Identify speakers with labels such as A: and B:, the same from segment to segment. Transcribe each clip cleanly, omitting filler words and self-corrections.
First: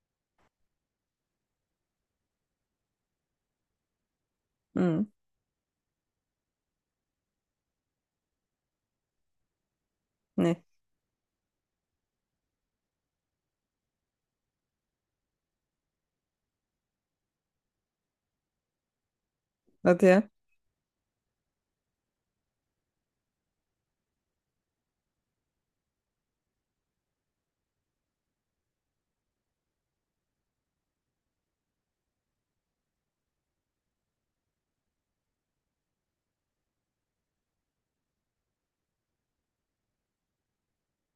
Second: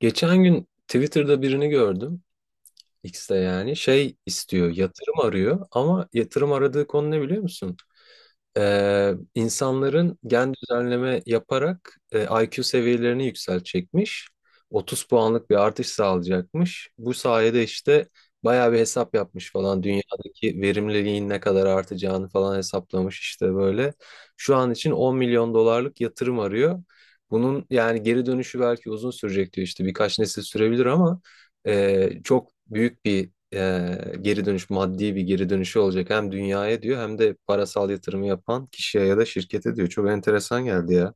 A: Geçen gün Twitter'da birini gördüm. X'te yani şey istiyor,
B: Hmm,
A: yatırım arıyor ama yatırım aradığı konu ne biliyor musun? İnsanların gen
B: ne?
A: düzenleme yaparak IQ seviyelerini yükseltecekmiş. 30 puanlık bir artış sağlayacakmış. Bu sayede işte bayağı bir hesap yapmış falan.
B: Hadi ya.
A: Dünyadaki verimliliğin ne kadar artacağını falan hesaplamış işte böyle. Şu an için 10 milyon dolarlık yatırım arıyor. Bunun yani geri dönüşü belki uzun sürecek diyor işte birkaç nesil sürebilir ama çok büyük bir geri dönüş maddi bir geri dönüşü olacak hem dünyaya diyor hem de parasal yatırımı yapan kişiye ya da şirkete diyor. Çok enteresan geldi ya.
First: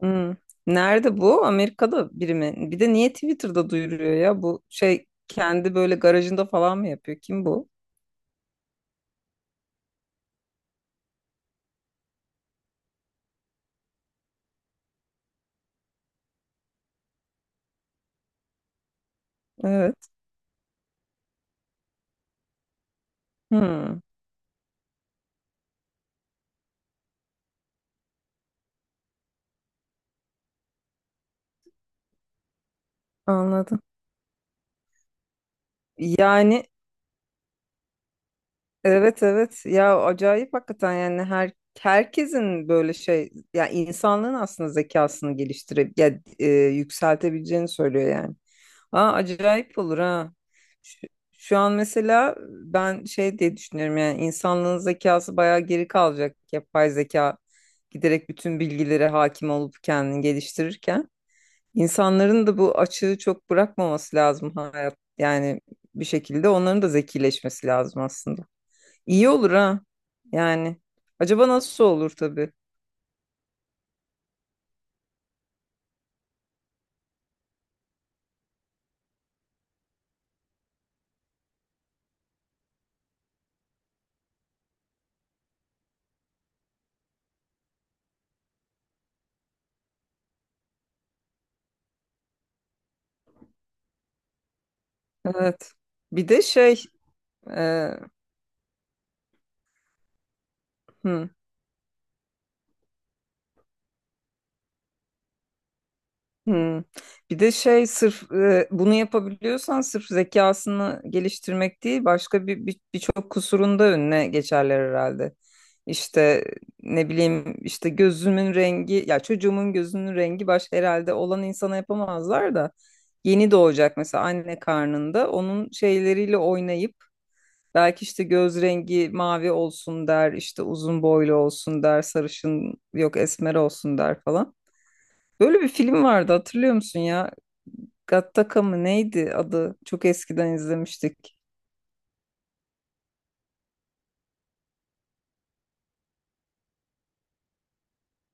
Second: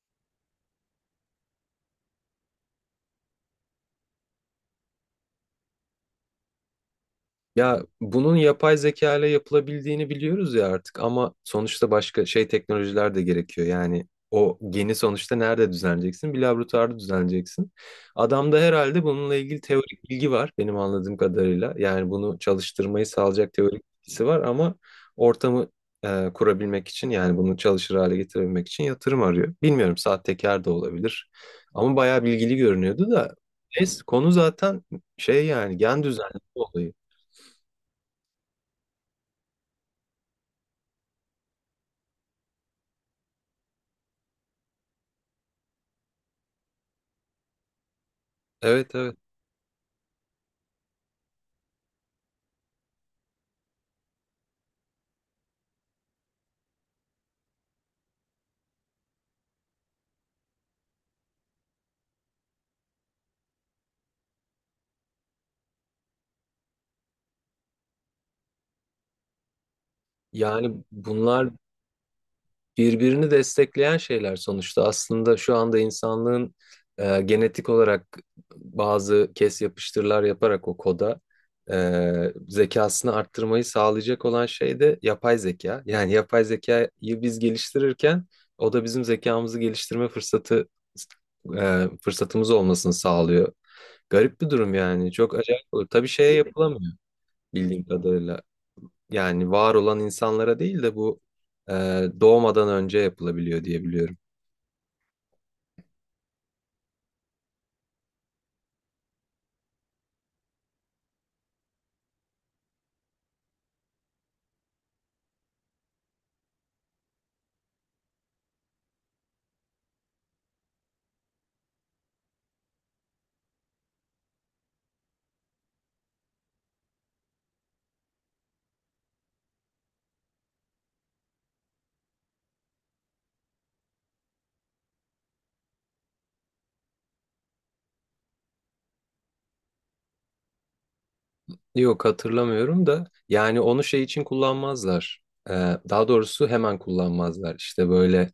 B: Hmm. Nerede bu? Amerika'da biri mi? Bir de niye Twitter'da duyuruyor ya? Bu şey kendi böyle garajında falan mı yapıyor? Kim bu?
A: Ya bunun yapay zeka ile yapılabildiğini biliyoruz ya artık ama sonuçta başka şey teknolojiler de gerekiyor. Yani o geni sonuçta nerede düzenleyeceksin? Bir laboratuvarda düzenleyeceksin. Adamda herhalde bununla ilgili teorik
B: Evet.
A: bilgi var benim anladığım kadarıyla. Yani bunu çalıştırmayı sağlayacak teorik
B: Hmm,
A: bilgisi var ama ortamı kurabilmek için yani bunu çalışır hale getirebilmek için yatırım arıyor. Bilmiyorum sahtekar da olabilir ama bayağı bilgili görünüyordu da.
B: anladım.
A: Neyse konu zaten şey yani gen düzenleme
B: Yani
A: olayı.
B: Evet evet ya, acayip hakikaten. Yani her herkesin böyle şey, ya insanlığın aslında zekasını geliştirip ya yükseltebileceğini söylüyor yani.
A: Evet,
B: Aa,
A: evet.
B: acayip olur ha. Şu, şu an mesela ben şey diye düşünüyorum. Yani insanlığın zekası bayağı geri kalacak, yapay zeka giderek bütün bilgilere hakim olup kendini geliştirirken insanların da bu açığı çok bırakmaması lazım hayat. Yani bir şekilde onların da zekileşmesi lazım aslında. İyi olur ha. Yani.
A: Yani
B: Acaba
A: bunlar
B: nasıl olur tabii.
A: birbirini destekleyen şeyler sonuçta. Aslında şu anda insanlığın genetik olarak bazı kes yapıştırlar yaparak o koda zekasını arttırmayı sağlayacak olan şey de yapay zeka. Yani yapay zekayı biz geliştirirken o da bizim zekamızı geliştirme fırsatı fırsatımız olmasını sağlıyor. Garip bir durum yani. Çok acayip
B: Evet.
A: olur. Tabii
B: Bir
A: şeye
B: de şey,
A: yapılamıyor bildiğim
B: e,
A: kadarıyla. Yani var olan insanlara değil de bu
B: hı,
A: e, doğmadan önce yapılabiliyor diye biliyorum.
B: hı. Bir de şey, sırf bunu yapabiliyorsan, sırf zekasını geliştirmek değil, başka birçok kusurun da önüne geçerler herhalde. İşte ne bileyim, işte gözümün rengi, ya çocuğumun gözünün rengi baş herhalde, olan insana yapamazlar da yeni doğacak, mesela anne karnında onun şeyleriyle oynayıp, belki işte göz rengi mavi olsun der, işte uzun boylu olsun der, sarışın yok esmer olsun der falan. Böyle bir film vardı, hatırlıyor musun ya? Gattaca mı neydi adı? Çok eskiden izlemiştik.
A: Yok hatırlamıyorum da yani onu şey için kullanmazlar. Ee, daha doğrusu hemen kullanmazlar. İşte böyle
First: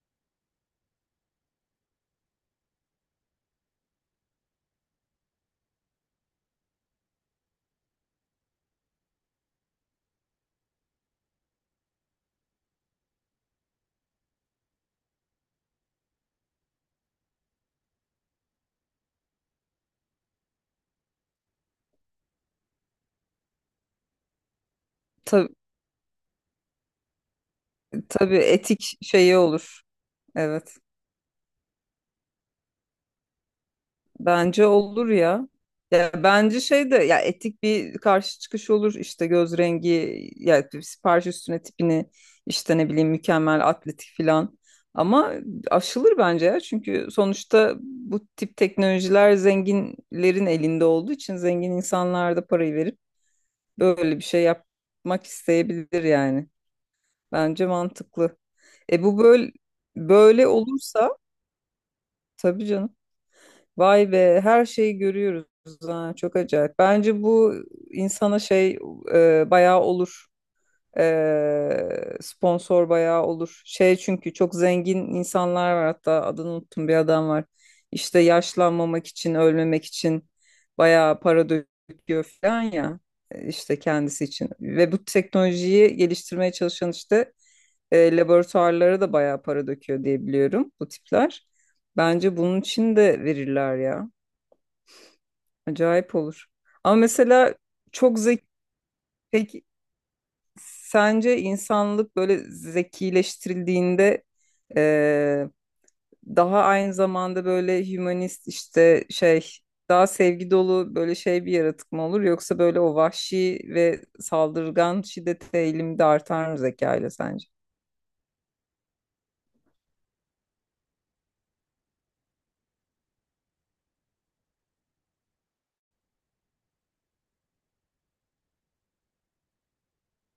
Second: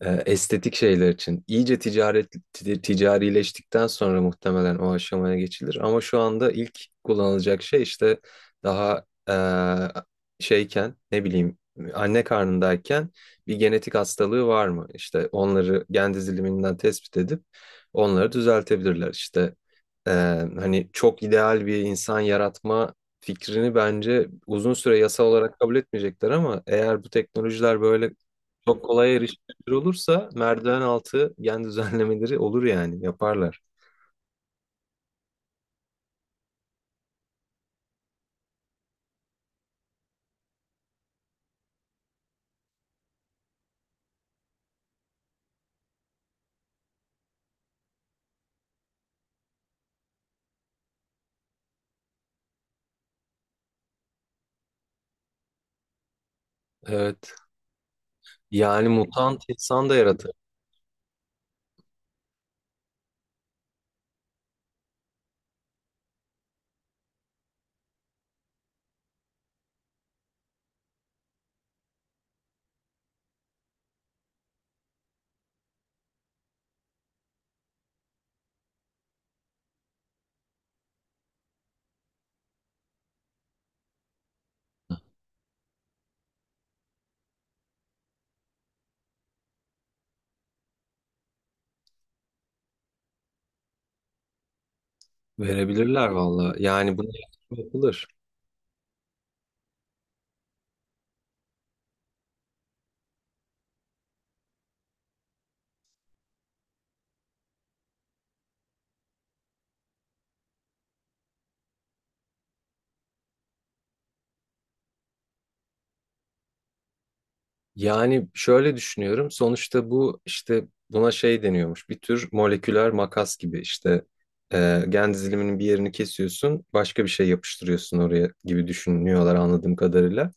A: estetik şeyler için. İyice ticaret ticarileştikten sonra muhtemelen o aşamaya geçilir. Ama şu anda ilk kullanılacak şey işte daha şeyken ne bileyim anne karnındayken bir genetik hastalığı var mı? İşte onları gen diziliminden tespit edip onları düzeltebilirler. İşte ee, hani çok ideal bir insan yaratma fikrini bence uzun süre yasal
B: Tabii,
A: olarak kabul etmeyecekler ama eğer bu teknolojiler böyle
B: tabii
A: çok
B: etik
A: kolay
B: şeyi
A: erişilebilir
B: olur.
A: olursa
B: Evet.
A: merdiven altı gen düzenlemeleri olur yani yaparlar.
B: Bence olur ya. Ya bence şey de, ya etik bir karşı çıkış olur işte, göz rengi ya sipariş üstüne tipini, işte ne bileyim mükemmel atletik filan. Ama aşılır bence ya, çünkü sonuçta bu tip teknolojiler zenginlerin elinde olduğu için zengin insanlar da parayı verip böyle bir şey yapmak isteyebilir yani.
A: Evet.
B: Bence mantıklı.
A: Yani
B: E bu
A: mutant
B: böyle
A: insan da yaratır.
B: olursa tabii canım. Vay be, her şeyi görüyoruz ha, çok acayip. Bence bu insana şey, bayağı olur. E, sponsor bayağı olur. Şey, çünkü çok zengin insanlar var, hatta adını unuttum, bir adam var. İşte yaşlanmamak için, ölmemek için bayağı para döküyor falan ya, işte kendisi için. Ve bu teknolojiyi geliştirmeye çalışan işte laboratuvarlara da bayağı para döküyor diye biliyorum, bu tipler. Bence bunun için de verirler ya.
A: Verebilirler
B: Acayip olur.
A: valla.
B: Ama
A: Yani bunu
B: mesela
A: yapılır.
B: çok zeki, peki sence insanlık böyle zekileştirildiğinde daha aynı zamanda böyle hümanist işte şey, daha sevgi dolu böyle şey bir yaratık mı olur, yoksa böyle o vahşi ve saldırgan şiddete eğilimde de artar mı zeka ile sence?
A: Yani şöyle düşünüyorum. Sonuçta bu işte buna şey deniyormuş. Bir tür moleküler makas gibi işte gen diziliminin bir yerini kesiyorsun, başka bir şey yapıştırıyorsun oraya gibi düşünüyorlar anladığım kadarıyla.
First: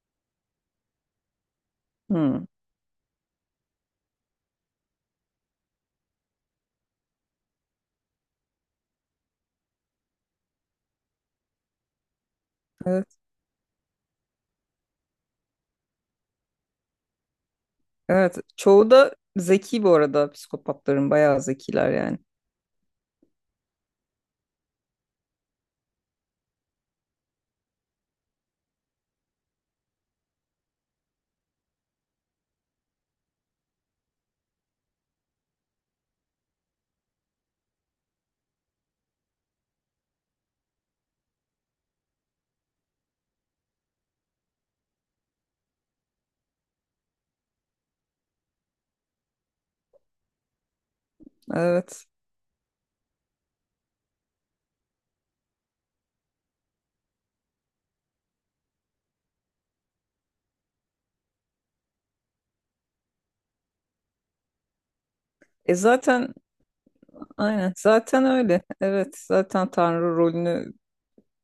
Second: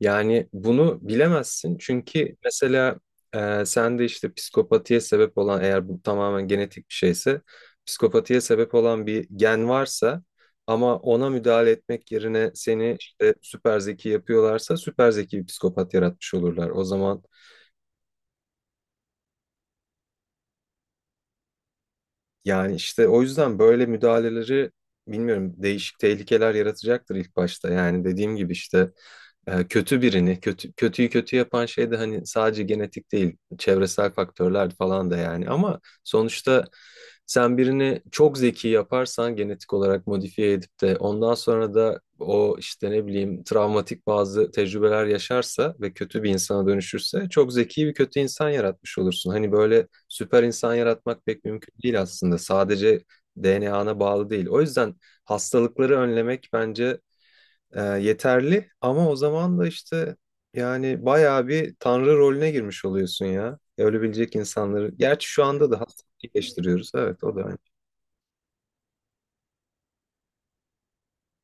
A: Yani bunu bilemezsin çünkü
B: Hmm,
A: mesela sende işte psikopatiye sebep olan eğer bu tamamen genetik bir şeyse psikopatiye sebep olan bir gen varsa ama ona müdahale etmek yerine seni
B: evet.
A: işte süper zeki yapıyorlarsa süper zeki bir psikopat yaratmış olurlar. O zaman
B: Evet, çoğu da zeki bu arada. Psikopatların bayağı zekiler yani.
A: yani işte o yüzden böyle müdahaleleri bilmiyorum değişik tehlikeler yaratacaktır ilk başta. Yani dediğim gibi işte kötü birini, kötü, kötüyü kötü yapan şey de hani sadece genetik değil, çevresel faktörler falan da yani. Ama sonuçta sen birini çok zeki yaparsan genetik olarak modifiye edip de ondan sonra da o işte ne bileyim travmatik bazı tecrübeler yaşarsa ve kötü bir insana dönüşürse çok zeki bir kötü insan yaratmış olursun. Hani böyle süper insan yaratmak pek mümkün değil
B: Evet.
A: aslında. Sadece DNA'na bağlı değil. O yüzden hastalıkları önlemek bence yeterli ama o zaman da işte yani bayağı bir tanrı rolüne girmiş oluyorsun ya. Ölebilecek insanları. Gerçi şu anda
B: E
A: da hastalık
B: zaten
A: iyileştiriyoruz. Evet, o da.
B: aynen, zaten öyle. Evet, zaten Tanrı rolünü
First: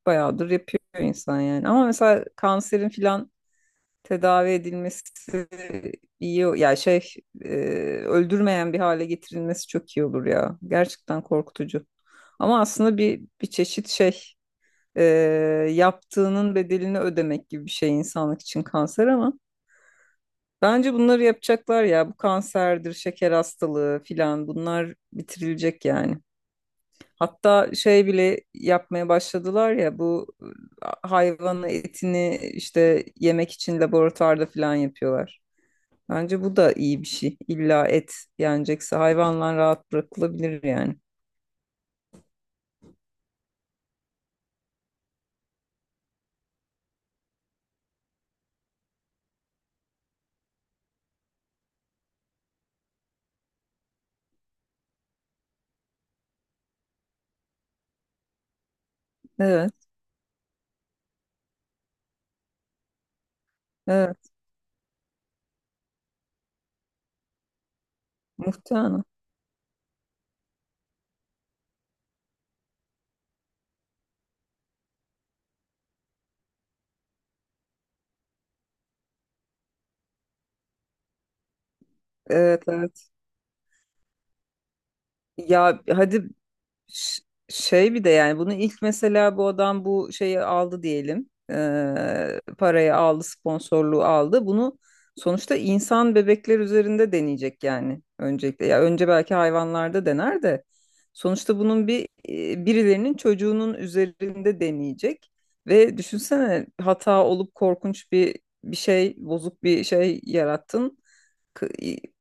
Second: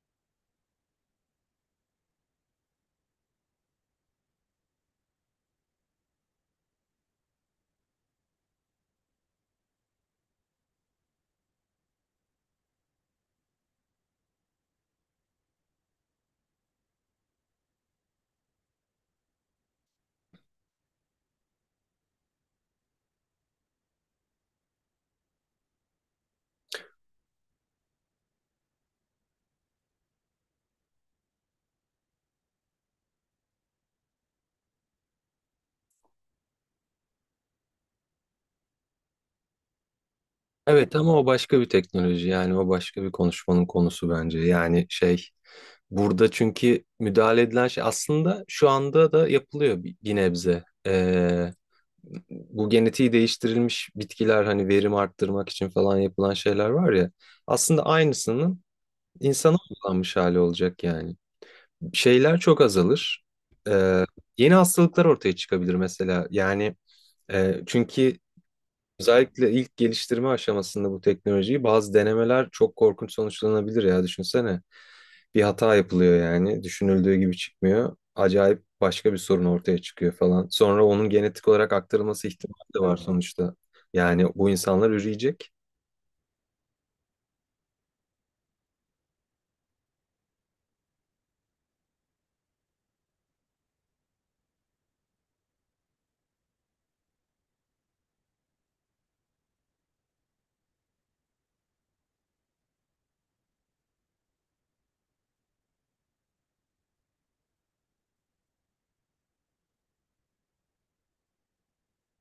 B: bayağıdır yapıyor insan yani. Ama mesela kanserin filan tedavi edilmesi iyi. Ya şey, e, öldürmeyen bir hale getirilmesi çok iyi olur ya. Gerçekten korkutucu. Ama aslında bir çeşit şey, e, yaptığının bedelini ödemek gibi bir şey insanlık için kanser. Ama bence bunları yapacaklar ya, bu kanserdir, şeker hastalığı filan, bunlar bitirilecek yani. Hatta şey bile yapmaya başladılar ya, bu hayvan etini işte yemek için laboratuvarda filan yapıyorlar. Bence bu da iyi bir şey. İlla et yenecekse hayvanlar rahat bırakılabilir yani.
A: Evet, ama o başka bir teknoloji yani o başka bir konuşmanın konusu bence. Yani şey burada çünkü müdahale edilen şey aslında şu anda da yapılıyor bir nebze. Bu genetiği değiştirilmiş bitkiler hani verim arttırmak için falan yapılan şeyler var ya aslında aynısının insana
B: Evet,
A: uygulanmış hali olacak yani. Şeyler çok azalır. Ee,
B: evet.
A: yeni hastalıklar ortaya çıkabilir mesela yani çünkü
B: Muhtemelen.
A: özellikle ilk geliştirme aşamasında bu teknolojiyi bazı denemeler çok korkunç sonuçlanabilir ya düşünsene. Bir hata yapılıyor yani düşünüldüğü gibi çıkmıyor. Acayip başka bir sorun ortaya çıkıyor falan. Sonra onun genetik olarak aktarılması
B: Evet,
A: ihtimali de var
B: evet.
A: sonuçta. Yani bu insanlar üreyecek.
B: Ya hadi Ş- Şey bir de, yani bunu ilk, mesela bu adam bu şeyi aldı diyelim. Parayı aldı, sponsorluğu aldı. Bunu sonuçta insan bebekler üzerinde deneyecek yani, öncelikle. Ya önce belki hayvanlarda dener de sonuçta bunun bir, birilerinin çocuğunun üzerinde deneyecek. Ve düşünsene, hata olup korkunç bir şey, bozuk bir şey yarattın. K-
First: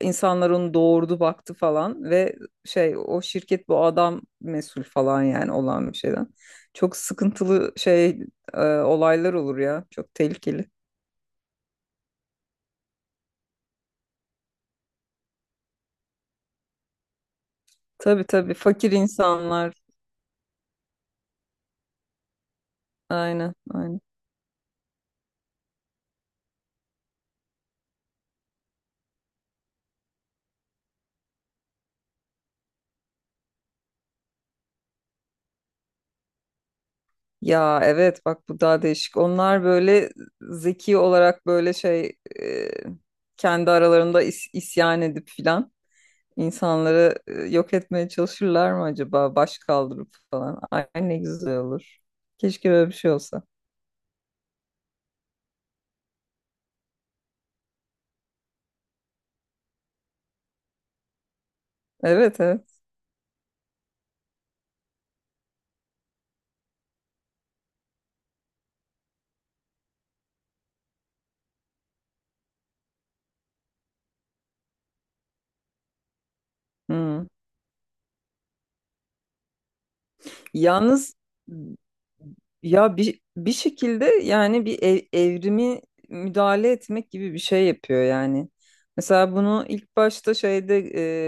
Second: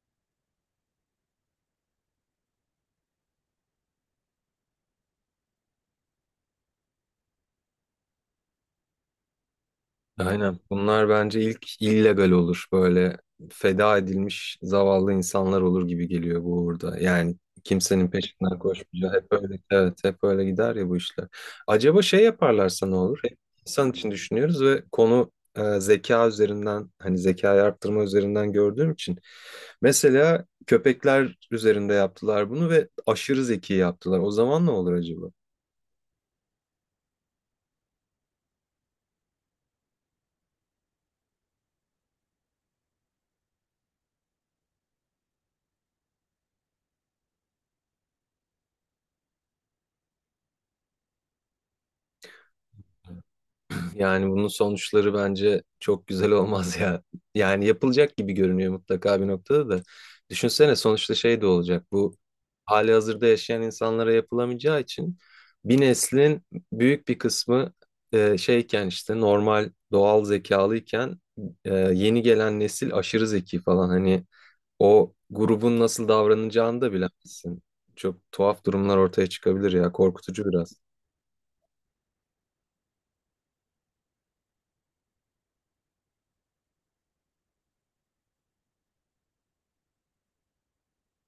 B: insanlar onu doğurdu, baktı falan, ve şey, o şirket, bu adam mesul falan yani olan bir şeyden. Çok sıkıntılı şey, olaylar olur ya. Çok
A: Aynen.
B: tehlikeli.
A: Bunlar bence ilk illegal olur. Böyle feda edilmiş zavallı insanlar olur gibi geliyor bu uğurda. Yani kimsenin
B: Tabii tabii,
A: peşinden
B: fakir
A: koşmayacağı. Hep öyle,
B: insanlar.
A: evet, hep öyle gider ya bu işler. Acaba şey yaparlarsa ne olur? Hep
B: Aynen
A: insan
B: aynen.
A: için düşünüyoruz ve konu zeka üzerinden, hani zekayı arttırma üzerinden gördüğüm için. Mesela köpekler üzerinde yaptılar bunu ve aşırı zeki yaptılar. O zaman ne olur acaba?
B: Ya evet, bak bu daha değişik. Onlar böyle zeki olarak böyle şey, e, kendi aralarında isyan edip filan. İnsanları yok etmeye çalışırlar mı acaba? Baş kaldırıp falan. Ay ne güzel olur. Keşke böyle bir şey olsa.
A: Yani bunun sonuçları bence çok güzel olmaz ya. Yani yapılacak gibi görünüyor mutlaka bir noktada da. Düşünsene sonuçta şey de olacak. Bu
B: Evet evet.
A: hali hazırda yaşayan insanlara yapılamayacağı için bir neslin büyük bir kısmı şeyken işte normal doğal zekalıyken yeni gelen nesil aşırı zeki falan. Hani o grubun nasıl davranacağını da
B: Hmm.
A: bilemezsin. Çok tuhaf durumlar ortaya çıkabilir ya. Korkutucu biraz.
B: Yalnız ya bir, bir şekilde yani evrimi müdahale etmek gibi bir şey yapıyor yani. Mesela bunu ilk başta şeyde,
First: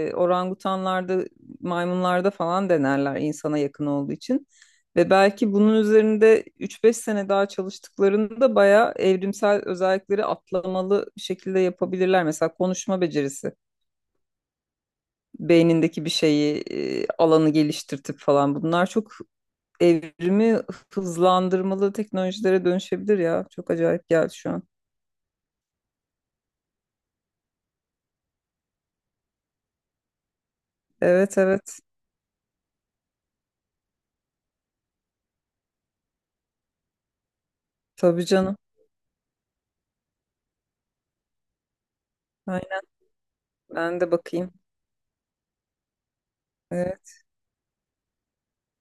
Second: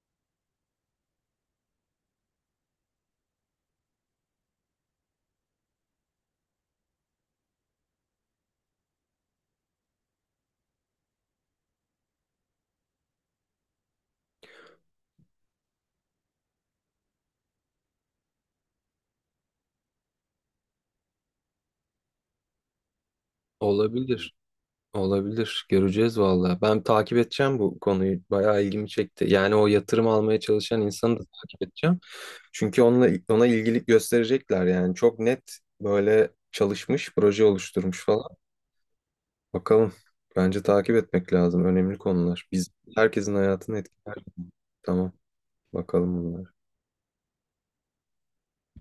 B: orangutanlarda, maymunlarda falan denerler insana yakın olduğu için. Ve belki bunun üzerinde üç beş sene daha çalıştıklarında bayağı evrimsel özellikleri atlamalı bir şekilde yapabilirler. Mesela konuşma becerisi, beynindeki bir şeyi, alanı geliştirtip falan, bunlar çok evrimi hızlandırmalı teknolojilere dönüşebilir ya. Çok acayip
A: Olabilir.
B: geldi şu an.
A: Olabilir. Göreceğiz valla. Ben takip edeceğim bu konuyu. Bayağı ilgimi çekti. Yani o yatırım almaya çalışan insanı da
B: Evet
A: takip
B: evet.
A: edeceğim. Çünkü onunla, ona ilgilik gösterecekler yani. Çok net böyle çalışmış, proje oluşturmuş
B: Tabii
A: falan.
B: canım.
A: Bakalım. Bence takip etmek lazım. Önemli konular. Biz
B: Aynen,
A: herkesin hayatını
B: ben de
A: etkiler.
B: bakayım.
A: Tamam. Bakalım bunlara.
B: Evet.